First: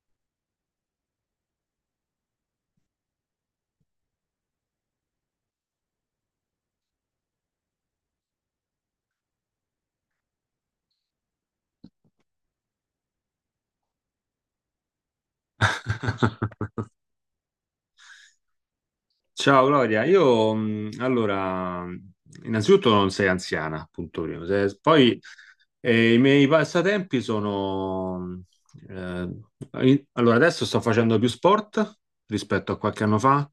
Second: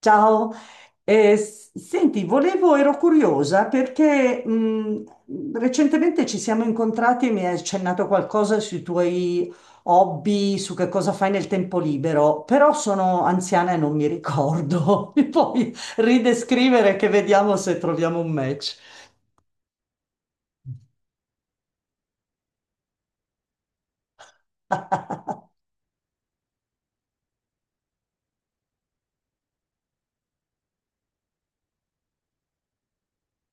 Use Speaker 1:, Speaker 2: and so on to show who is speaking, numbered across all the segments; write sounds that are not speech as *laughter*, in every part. Speaker 1: Ciao. Senti, volevo, ero curiosa perché recentemente ci siamo incontrati e mi hai accennato qualcosa sui tuoi hobby, su che cosa fai nel tempo libero, però sono anziana e non mi ricordo. *laughs* Mi puoi ridescrivere
Speaker 2: *laughs*
Speaker 1: che vediamo se troviamo un match.
Speaker 2: Ciao Gloria, io innanzitutto non sei anziana, punto primo. Se- poi I miei passatempi sono... eh, adesso sto facendo più sport rispetto a qualche anno fa.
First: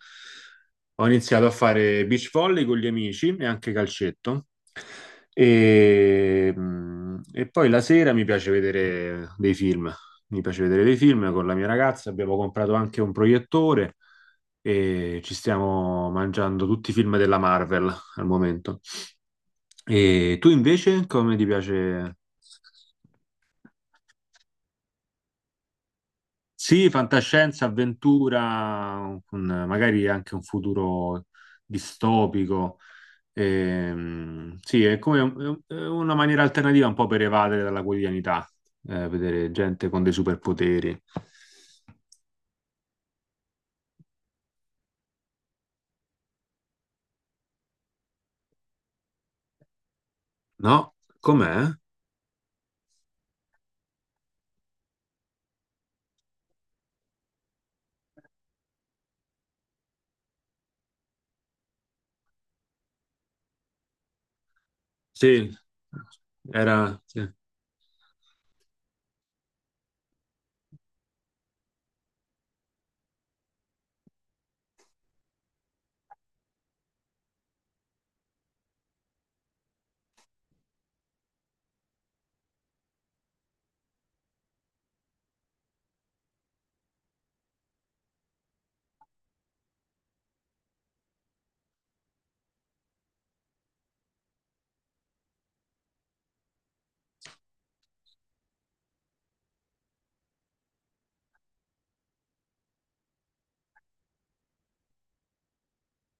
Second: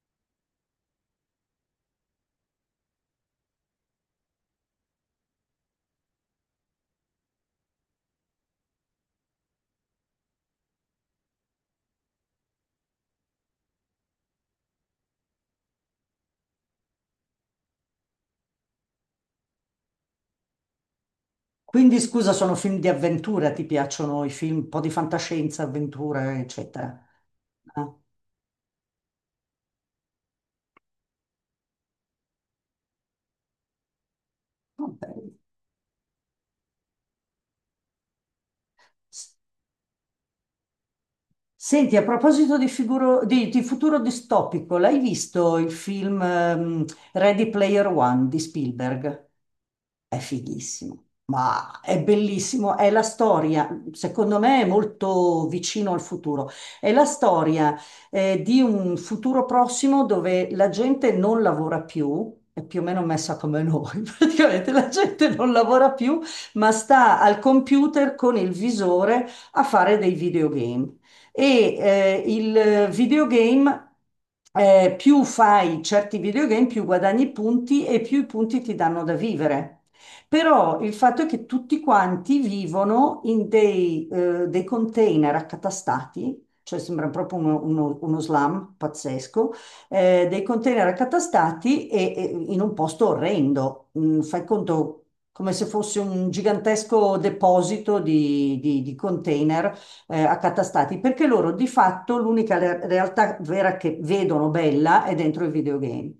Speaker 2: Ho iniziato a fare beach volley con gli amici e anche calcetto. E poi la sera mi piace vedere dei film con la mia ragazza, abbiamo comprato anche un proiettore e ci stiamo mangiando tutti i film della Marvel al momento. E tu invece come ti
Speaker 1: Quindi
Speaker 2: piace?
Speaker 1: scusa, sono film di avventura, ti piacciono i film, un po' di fantascienza, avventura, eccetera.
Speaker 2: Sì, fantascienza,
Speaker 1: Ah,
Speaker 2: avventura, con magari anche un futuro distopico. Sì, è
Speaker 1: ok.
Speaker 2: è una maniera alternativa un po' per evadere dalla quotidianità, vedere gente con dei superpoteri.
Speaker 1: Senti, a proposito di, figuro- di futuro distopico, l'hai visto il film Ready Player One di Spielberg? È
Speaker 2: No?
Speaker 1: fighissimo,
Speaker 2: Com'è?
Speaker 1: ma è bellissimo, è la storia, secondo me è molto vicino al futuro, è la storia di un futuro prossimo dove la gente non lavora più, è più o meno messa come noi, *laughs* praticamente la gente
Speaker 2: Sì,
Speaker 1: non lavora più, ma
Speaker 2: era...
Speaker 1: sta
Speaker 2: sì.
Speaker 1: al computer con il visore a fare dei videogame. E il videogame, più fai certi videogame, più guadagni punti e più i punti ti danno da vivere. Però il fatto è che tutti quanti vivono in dei container accatastati, cioè sembra proprio uno slam pazzesco, dei container accatastati e in un posto orrendo. Fai conto come se fosse un gigantesco deposito di, di container accatastati, perché loro di fatto l'unica realtà vera che vedono bella è dentro il videogame.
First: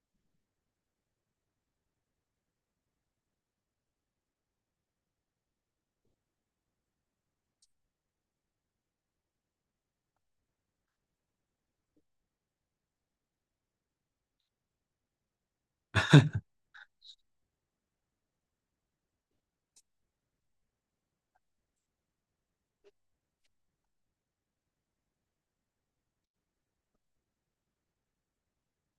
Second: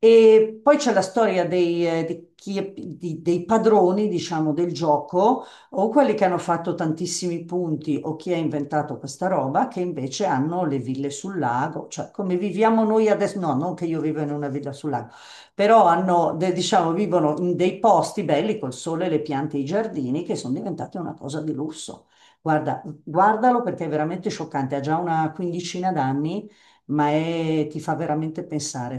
Speaker 1: E poi c'è la storia dei, dei padroni, diciamo, del gioco, o quelli che hanno fatto tantissimi punti, o chi ha inventato questa roba, che invece hanno le ville sul lago, cioè come viviamo noi adesso, no, non che io vivo in una villa sul lago, però hanno, diciamo, vivono in dei posti belli col sole, le piante e i giardini, che sono diventati una cosa di lusso. Guarda, guardalo perché è veramente scioccante, ha già una quindicina d'anni, ma ti fa veramente pensare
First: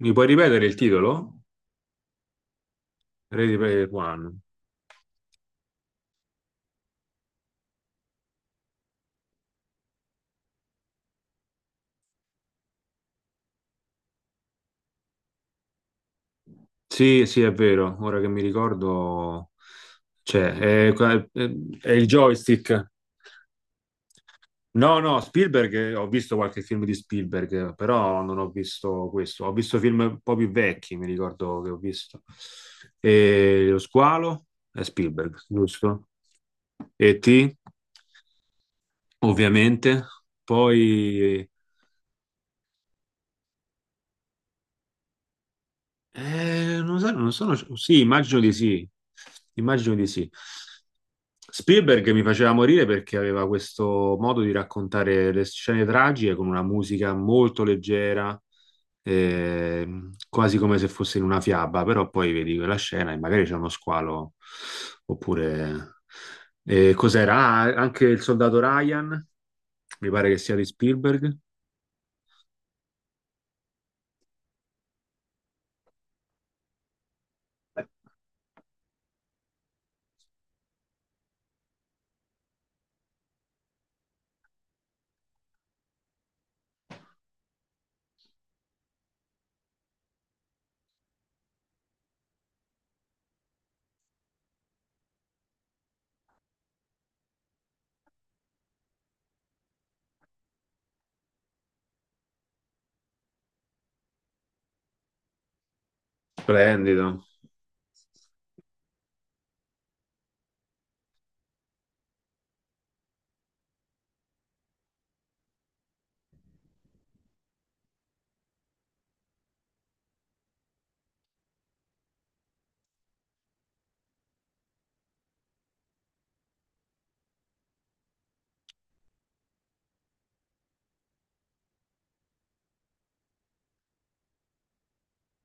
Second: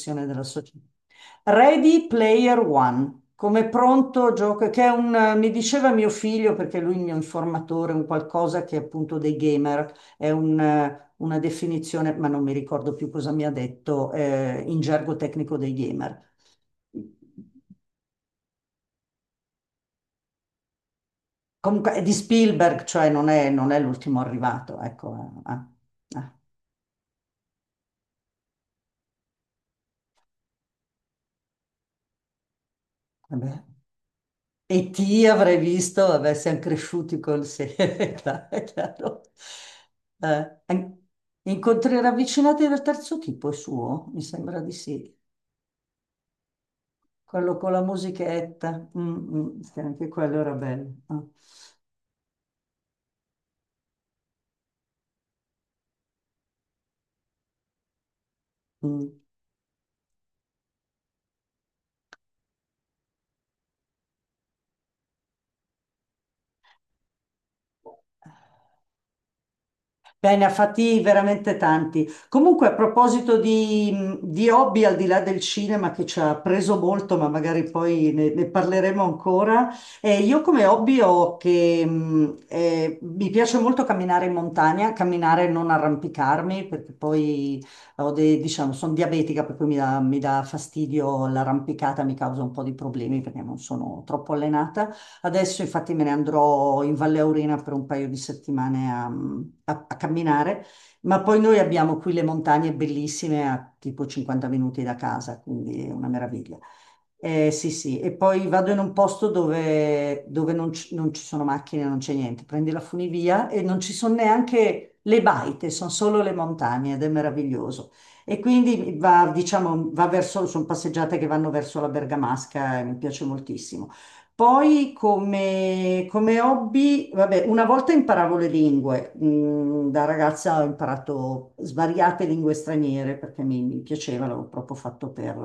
Speaker 2: Mi puoi
Speaker 1: della
Speaker 2: ripetere il
Speaker 1: società.
Speaker 2: titolo?
Speaker 1: Ready Player One,
Speaker 2: Ready
Speaker 1: come
Speaker 2: Player
Speaker 1: pronto
Speaker 2: One.
Speaker 1: gioco, che è un, mi diceva mio figlio, perché lui è il mio informatore, un qualcosa che è appunto dei gamer, è una definizione, ma non mi ricordo più cosa mi ha detto, in gergo tecnico dei gamer.
Speaker 2: Sì, sì, è vero, ora che mi ricordo... Cioè, è, è- è
Speaker 1: Comunque è
Speaker 2: il
Speaker 1: di Spielberg,
Speaker 2: joystick.
Speaker 1: cioè non è, l'ultimo arrivato,
Speaker 2: No, no,
Speaker 1: ecco.
Speaker 2: Spielberg, ho
Speaker 1: Eh, eh,
Speaker 2: visto qualche film di Spielberg, però non ho visto questo. Ho visto film un po' più vecchi, mi ricordo che ho visto.
Speaker 1: vabbè.
Speaker 2: E Lo squalo è
Speaker 1: E ti
Speaker 2: Spielberg,
Speaker 1: avrei visto,
Speaker 2: giusto?
Speaker 1: vabbè, siamo cresciuti
Speaker 2: E
Speaker 1: col
Speaker 2: T,
Speaker 1: sé, *laughs* è chiaro. È chiaro.
Speaker 2: ovviamente.
Speaker 1: Eh, an-
Speaker 2: Poi
Speaker 1: Incontri ravvicinati del terzo tipo è suo, mi sembra di sì.
Speaker 2: Non sono,
Speaker 1: Quello con la
Speaker 2: sì, immagino di
Speaker 1: musichetta,
Speaker 2: sì,
Speaker 1: mm, mm, sì,
Speaker 2: immagino di
Speaker 1: anche
Speaker 2: sì.
Speaker 1: quello era bello. Ah,
Speaker 2: Spielberg mi faceva morire perché aveva questo modo di raccontare le scene tragiche con una musica molto leggera,
Speaker 1: mm.
Speaker 2: quasi come se fosse in una fiaba, però poi vedi quella scena e magari c'è uno squalo, oppure... cos'era? Ah, anche il soldato Ryan, mi pare
Speaker 1: Beh,
Speaker 2: che
Speaker 1: ne ha
Speaker 2: sia di
Speaker 1: fatti
Speaker 2: Spielberg.
Speaker 1: veramente tanti. Comunque, a proposito di hobby, al di là del cinema che ci ha preso molto, ma magari poi ne parleremo ancora, io come hobby ho che mi piace molto camminare in montagna, camminare e non arrampicarmi, perché poi diciamo, sono diabetica, per cui mi dà fastidio l'arrampicata, mi causa un po' di problemi perché non sono troppo allenata. Adesso infatti me ne andrò in Valle Aurina per un paio di settimane a, a camminare, ma poi noi abbiamo qui le montagne bellissime a tipo 50 minuti da casa, quindi è una meraviglia.
Speaker 2: Splendido.
Speaker 1: Eh sì, sì, e poi vado in un posto dove non, ci sono macchine, non c'è niente, prendi la funivia e non ci sono neanche le baite, sono solo le montagne ed è meraviglioso. E quindi va, diciamo, va verso, sono passeggiate che vanno verso la Bergamasca e mi piace moltissimo. Poi come hobby, vabbè, una volta imparavo le lingue. Da ragazza ho imparato svariate lingue straniere perché mi piaceva, l'avevo proprio fatto per,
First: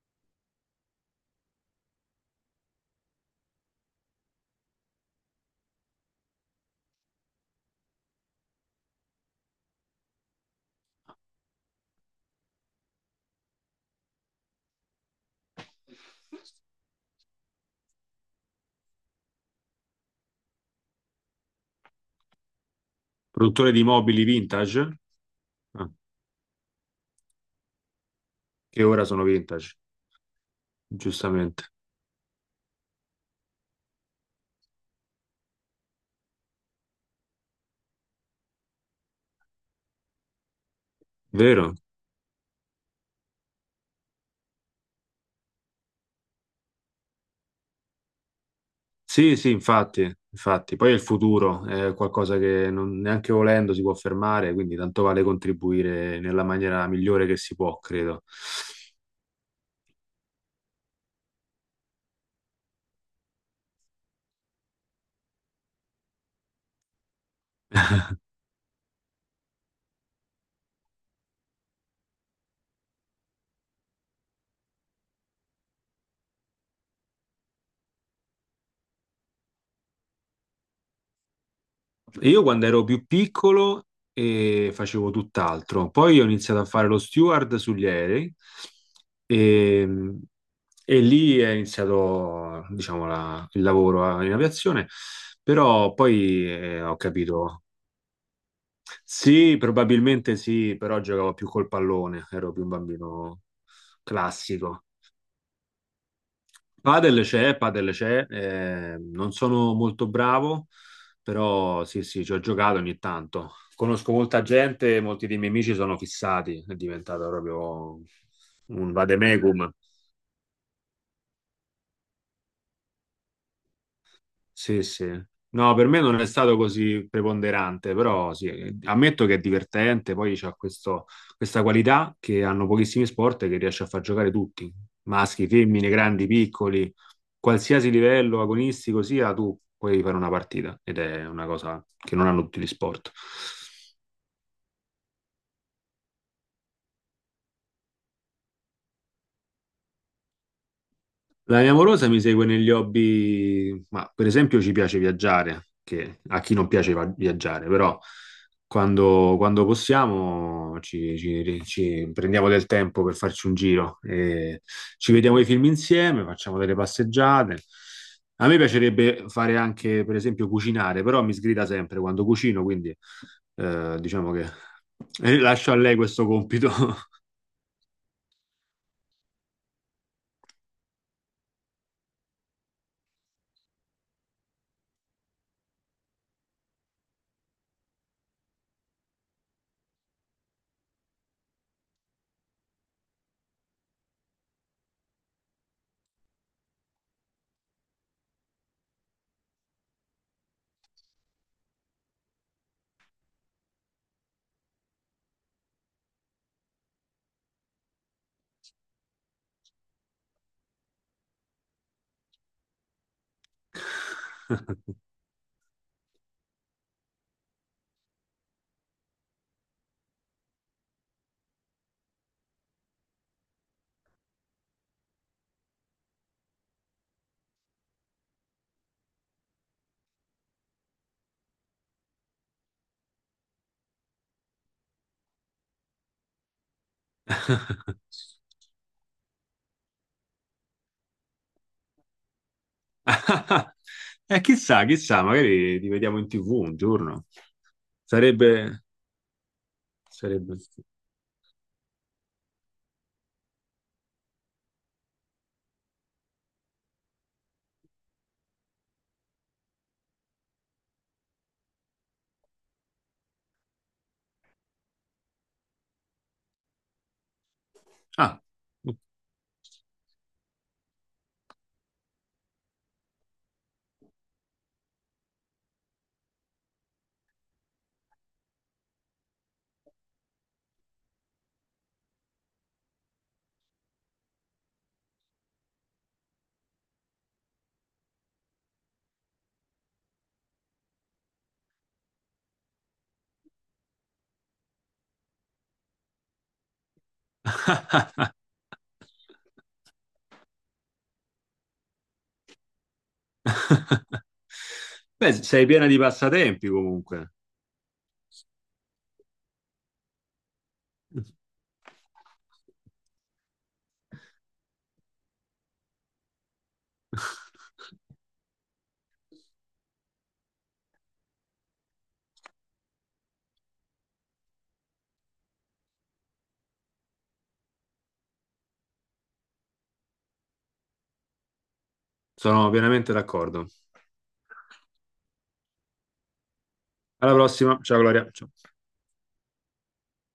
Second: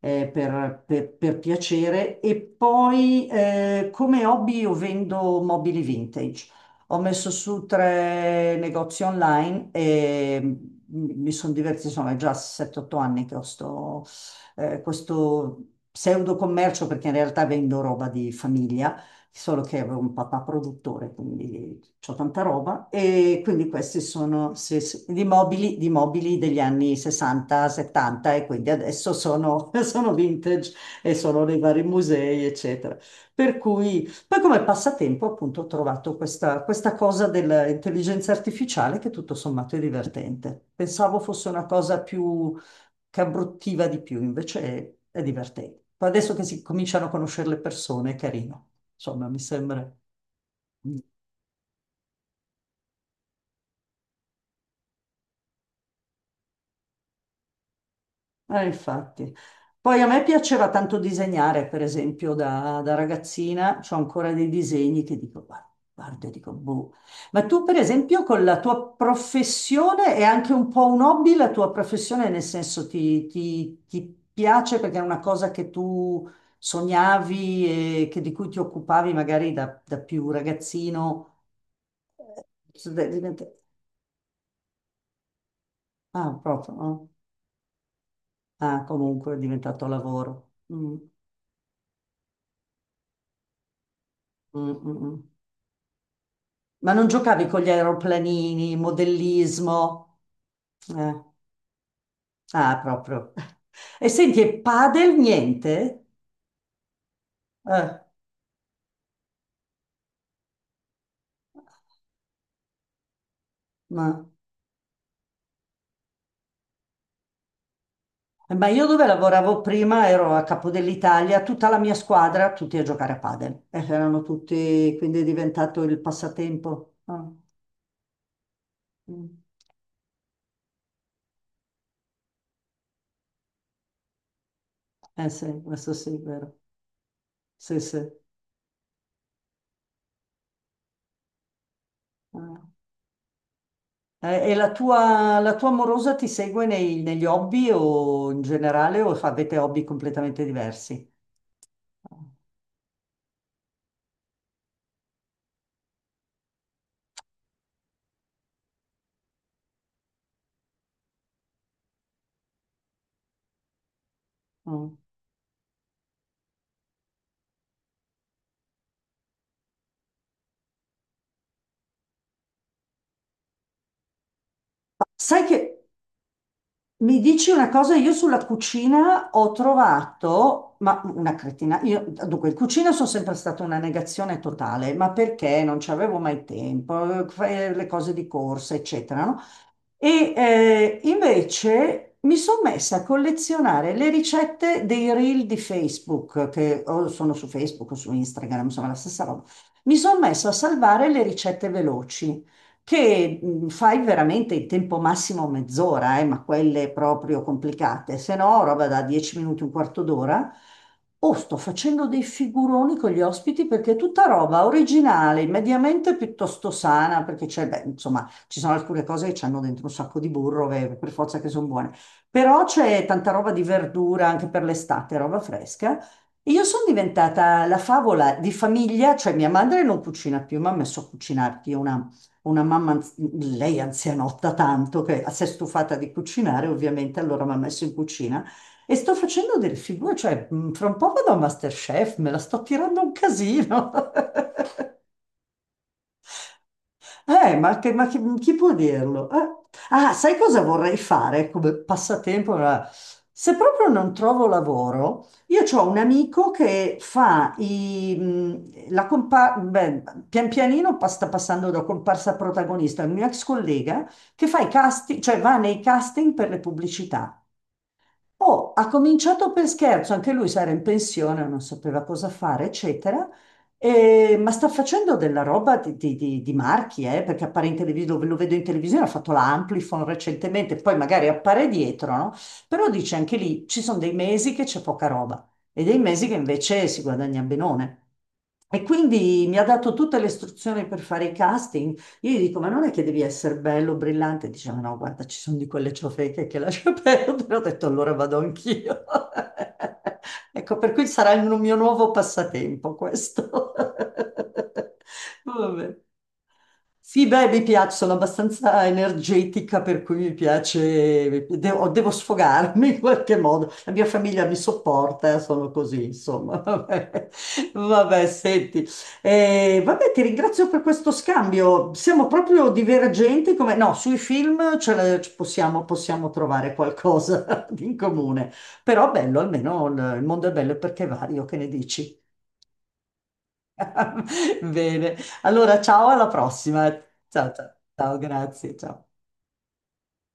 Speaker 1: per piacere. E poi come hobby io vendo mobili vintage. Ho messo su tre negozi online e mi sono divertita, insomma, è già 7-8 anni che ho sto, questo pseudo commercio perché in realtà vendo roba di famiglia solo che avevo un papà produttore, quindi ho tanta roba. E quindi
Speaker 2: Produttore di
Speaker 1: questi
Speaker 2: mobili
Speaker 1: sono sì,
Speaker 2: vintage?
Speaker 1: sì, gli mobili, gli
Speaker 2: Ah,
Speaker 1: mobili degli anni 60, 70 e quindi
Speaker 2: che ora
Speaker 1: adesso
Speaker 2: sono
Speaker 1: sono,
Speaker 2: vintage,
Speaker 1: *laughs* sono vintage e sono nei
Speaker 2: giustamente.
Speaker 1: vari musei, eccetera. Per cui, poi come passatempo appunto ho trovato questa, questa cosa dell'intelligenza artificiale che tutto sommato è divertente. Pensavo fosse una
Speaker 2: Vero?
Speaker 1: cosa più che abbruttiva di più, invece è divertente. Poi adesso che si cominciano a conoscere le persone è carino. Insomma,
Speaker 2: Sì,
Speaker 1: mi
Speaker 2: sì,
Speaker 1: sembra.
Speaker 2: infatti, infatti. Poi è il futuro è qualcosa che neanche volendo si può fermare, quindi tanto vale contribuire nella maniera migliore che si può, credo.
Speaker 1: Infatti. Poi a me piaceva tanto disegnare, per esempio, da ragazzina, ho ancora dei disegni che dico, guarda, guarda, dico, boh. Ma tu, per esempio, con la tua professione è anche un po' un hobby, la tua professione, nel senso ti, ti piace perché è una cosa che tu sognavi e di cui ti occupavi magari da più ragazzino.
Speaker 2: Io quando ero più
Speaker 1: Diventa-
Speaker 2: piccolo facevo tutt'altro, poi ho
Speaker 1: Ah,
Speaker 2: iniziato a
Speaker 1: proprio,
Speaker 2: fare lo
Speaker 1: no?
Speaker 2: steward sugli aerei
Speaker 1: Ah, comunque è diventato
Speaker 2: e,
Speaker 1: lavoro. Mm,
Speaker 2: e lì è iniziato, diciamo, il lavoro in
Speaker 1: mm,
Speaker 2: aviazione,
Speaker 1: mm, mm.
Speaker 2: però poi
Speaker 1: Ma
Speaker 2: ho
Speaker 1: non giocavi con
Speaker 2: capito.
Speaker 1: gli aeroplanini,
Speaker 2: Sì,
Speaker 1: modellismo?
Speaker 2: probabilmente sì, però
Speaker 1: Eh,
Speaker 2: giocavo più col pallone, ero più un
Speaker 1: Ah, proprio.
Speaker 2: bambino
Speaker 1: E senti, e
Speaker 2: classico.
Speaker 1: padel niente?
Speaker 2: Padel
Speaker 1: Eh,
Speaker 2: c'è, non sono molto bravo, però sì, sì, ci ho giocato ogni tanto. Conosco
Speaker 1: ma,
Speaker 2: molta gente, molti dei miei amici sono fissati, è diventato proprio
Speaker 1: ma io
Speaker 2: un
Speaker 1: dove lavoravo
Speaker 2: vademecum.
Speaker 1: prima ero a Capo dell'Italia, tutta la mia squadra, tutti a giocare a padel. Erano
Speaker 2: Sì,
Speaker 1: tutti, quindi
Speaker 2: sì.
Speaker 1: è
Speaker 2: No,
Speaker 1: diventato
Speaker 2: per
Speaker 1: il
Speaker 2: me non è stato
Speaker 1: passatempo.
Speaker 2: così
Speaker 1: Ah,
Speaker 2: preponderante, però sì, ammetto
Speaker 1: mm.
Speaker 2: che è divertente, poi questa qualità che hanno pochissimi sport e che riesce a far giocare tutti,
Speaker 1: Eh
Speaker 2: maschi,
Speaker 1: sì,
Speaker 2: femmine,
Speaker 1: questo sì, è
Speaker 2: grandi,
Speaker 1: vero.
Speaker 2: piccoli,
Speaker 1: Sì,
Speaker 2: qualsiasi
Speaker 1: sì.
Speaker 2: livello agonistico sia, tu puoi fare una partita ed è una cosa che non hanno
Speaker 1: Ah.
Speaker 2: tutti gli sport.
Speaker 1: E la tua amorosa ti segue negli hobby o in generale o avete hobby completamente diversi?
Speaker 2: La mia amorosa mi segue negli hobby, ma per esempio ci piace viaggiare, che a chi non piace viaggiare, però quando possiamo ci prendiamo del tempo per farci un giro, e
Speaker 1: Mm.
Speaker 2: ci vediamo i film insieme, facciamo delle passeggiate. A me piacerebbe fare anche, per esempio, cucinare, però mi sgrida sempre quando cucino, quindi diciamo che
Speaker 1: Sai che
Speaker 2: lascio a lei questo compito.
Speaker 1: mi dici una cosa, io sulla cucina ho trovato, ma una cretina, io, dunque, in cucina sono sempre stata una negazione totale, ma perché non ci avevo mai tempo, fai le cose di corsa, eccetera, no? E invece mi sono messa a collezionare le ricette dei reel di Facebook, che o sono su Facebook o su Instagram, insomma la stessa roba. Mi sono messa a salvare le ricette veloci, che fai veramente in tempo massimo mezz'ora, ma quelle proprio complicate, se no roba da 10 minuti, un quarto d'ora. O sto facendo dei figuroni con gli ospiti perché è tutta roba originale, mediamente piuttosto sana, perché c'è, beh, insomma, ci sono alcune cose che hanno dentro un sacco di burro, che per forza che sono buone. Però c'è tanta roba di verdura anche per l'estate, roba fresca. E io sono diventata la favola di famiglia, cioè mia madre non cucina più, ma ha messo a cucinarti una mamma, lei anzianotta tanto, che si è stufata di cucinare, ovviamente, allora mi ha messo in
Speaker 2: *laughs*
Speaker 1: cucina. E sto facendo delle figure, cioè fra un po' vado a MasterChef, me la sto tirando un
Speaker 2: *laughs*
Speaker 1: casino. *laughs*
Speaker 2: Chissà, chissà, magari li vediamo in TV un giorno.
Speaker 1: Ma chi può
Speaker 2: Sarebbe,
Speaker 1: dirlo? Ah, sai
Speaker 2: sarebbe...
Speaker 1: cosa vorrei fare come passatempo? Se proprio non trovo lavoro, io ho un amico che fa i, pian pianino sta passando da comparsa a protagonista, è un mio ex collega che fa i casting, cioè va nei casting per le pubblicità.
Speaker 2: Ah,
Speaker 1: Oh, ha cominciato per scherzo, anche lui si era in pensione, non sapeva cosa fare, eccetera. Ma sta facendo della roba di marchi, perché appare in televisione, lo vedo in televisione, ha fatto la Amplifon recentemente, poi magari appare dietro, no? Però dice anche lì, ci sono dei mesi che c'è poca roba e dei mesi che invece si guadagna benone. E quindi mi ha dato tutte le istruzioni per fare i casting, io gli dico, ma non è che devi essere bello, brillante? Diceva, no, guarda, ci sono di quelle ciofeche che lascia *laughs* perdere. Ho detto, allora
Speaker 2: *laughs*
Speaker 1: vado anch'io. *laughs* Ecco, per cui sarà il mio nuovo passatempo questo.
Speaker 2: Beh,
Speaker 1: *laughs*
Speaker 2: sei piena
Speaker 1: Vabbè.
Speaker 2: di passatempi
Speaker 1: Sì,
Speaker 2: comunque.
Speaker 1: beh, mi piace, sono abbastanza energetica, per cui mi piace, devo,
Speaker 2: *laughs*
Speaker 1: devo sfogarmi *laughs* in qualche modo. La mia famiglia mi sopporta, sono così, insomma. *laughs* Vabbè, vabbè, senti. Vabbè, ti ringrazio per questo scambio. Siamo proprio divergenti, come... No, sui film ce la- ci possiamo, possiamo trovare qualcosa *laughs* in comune. Però bello, almeno il mondo è bello perché è vario, che ne dici?
Speaker 2: Sono pienamente d'accordo.
Speaker 1: *laughs* Bene, allora ciao, alla prossima.
Speaker 2: Alla
Speaker 1: Ciao, ciao,
Speaker 2: prossima. Ciao
Speaker 1: ciao,
Speaker 2: Gloria. Ciao.
Speaker 1: grazie, ciao.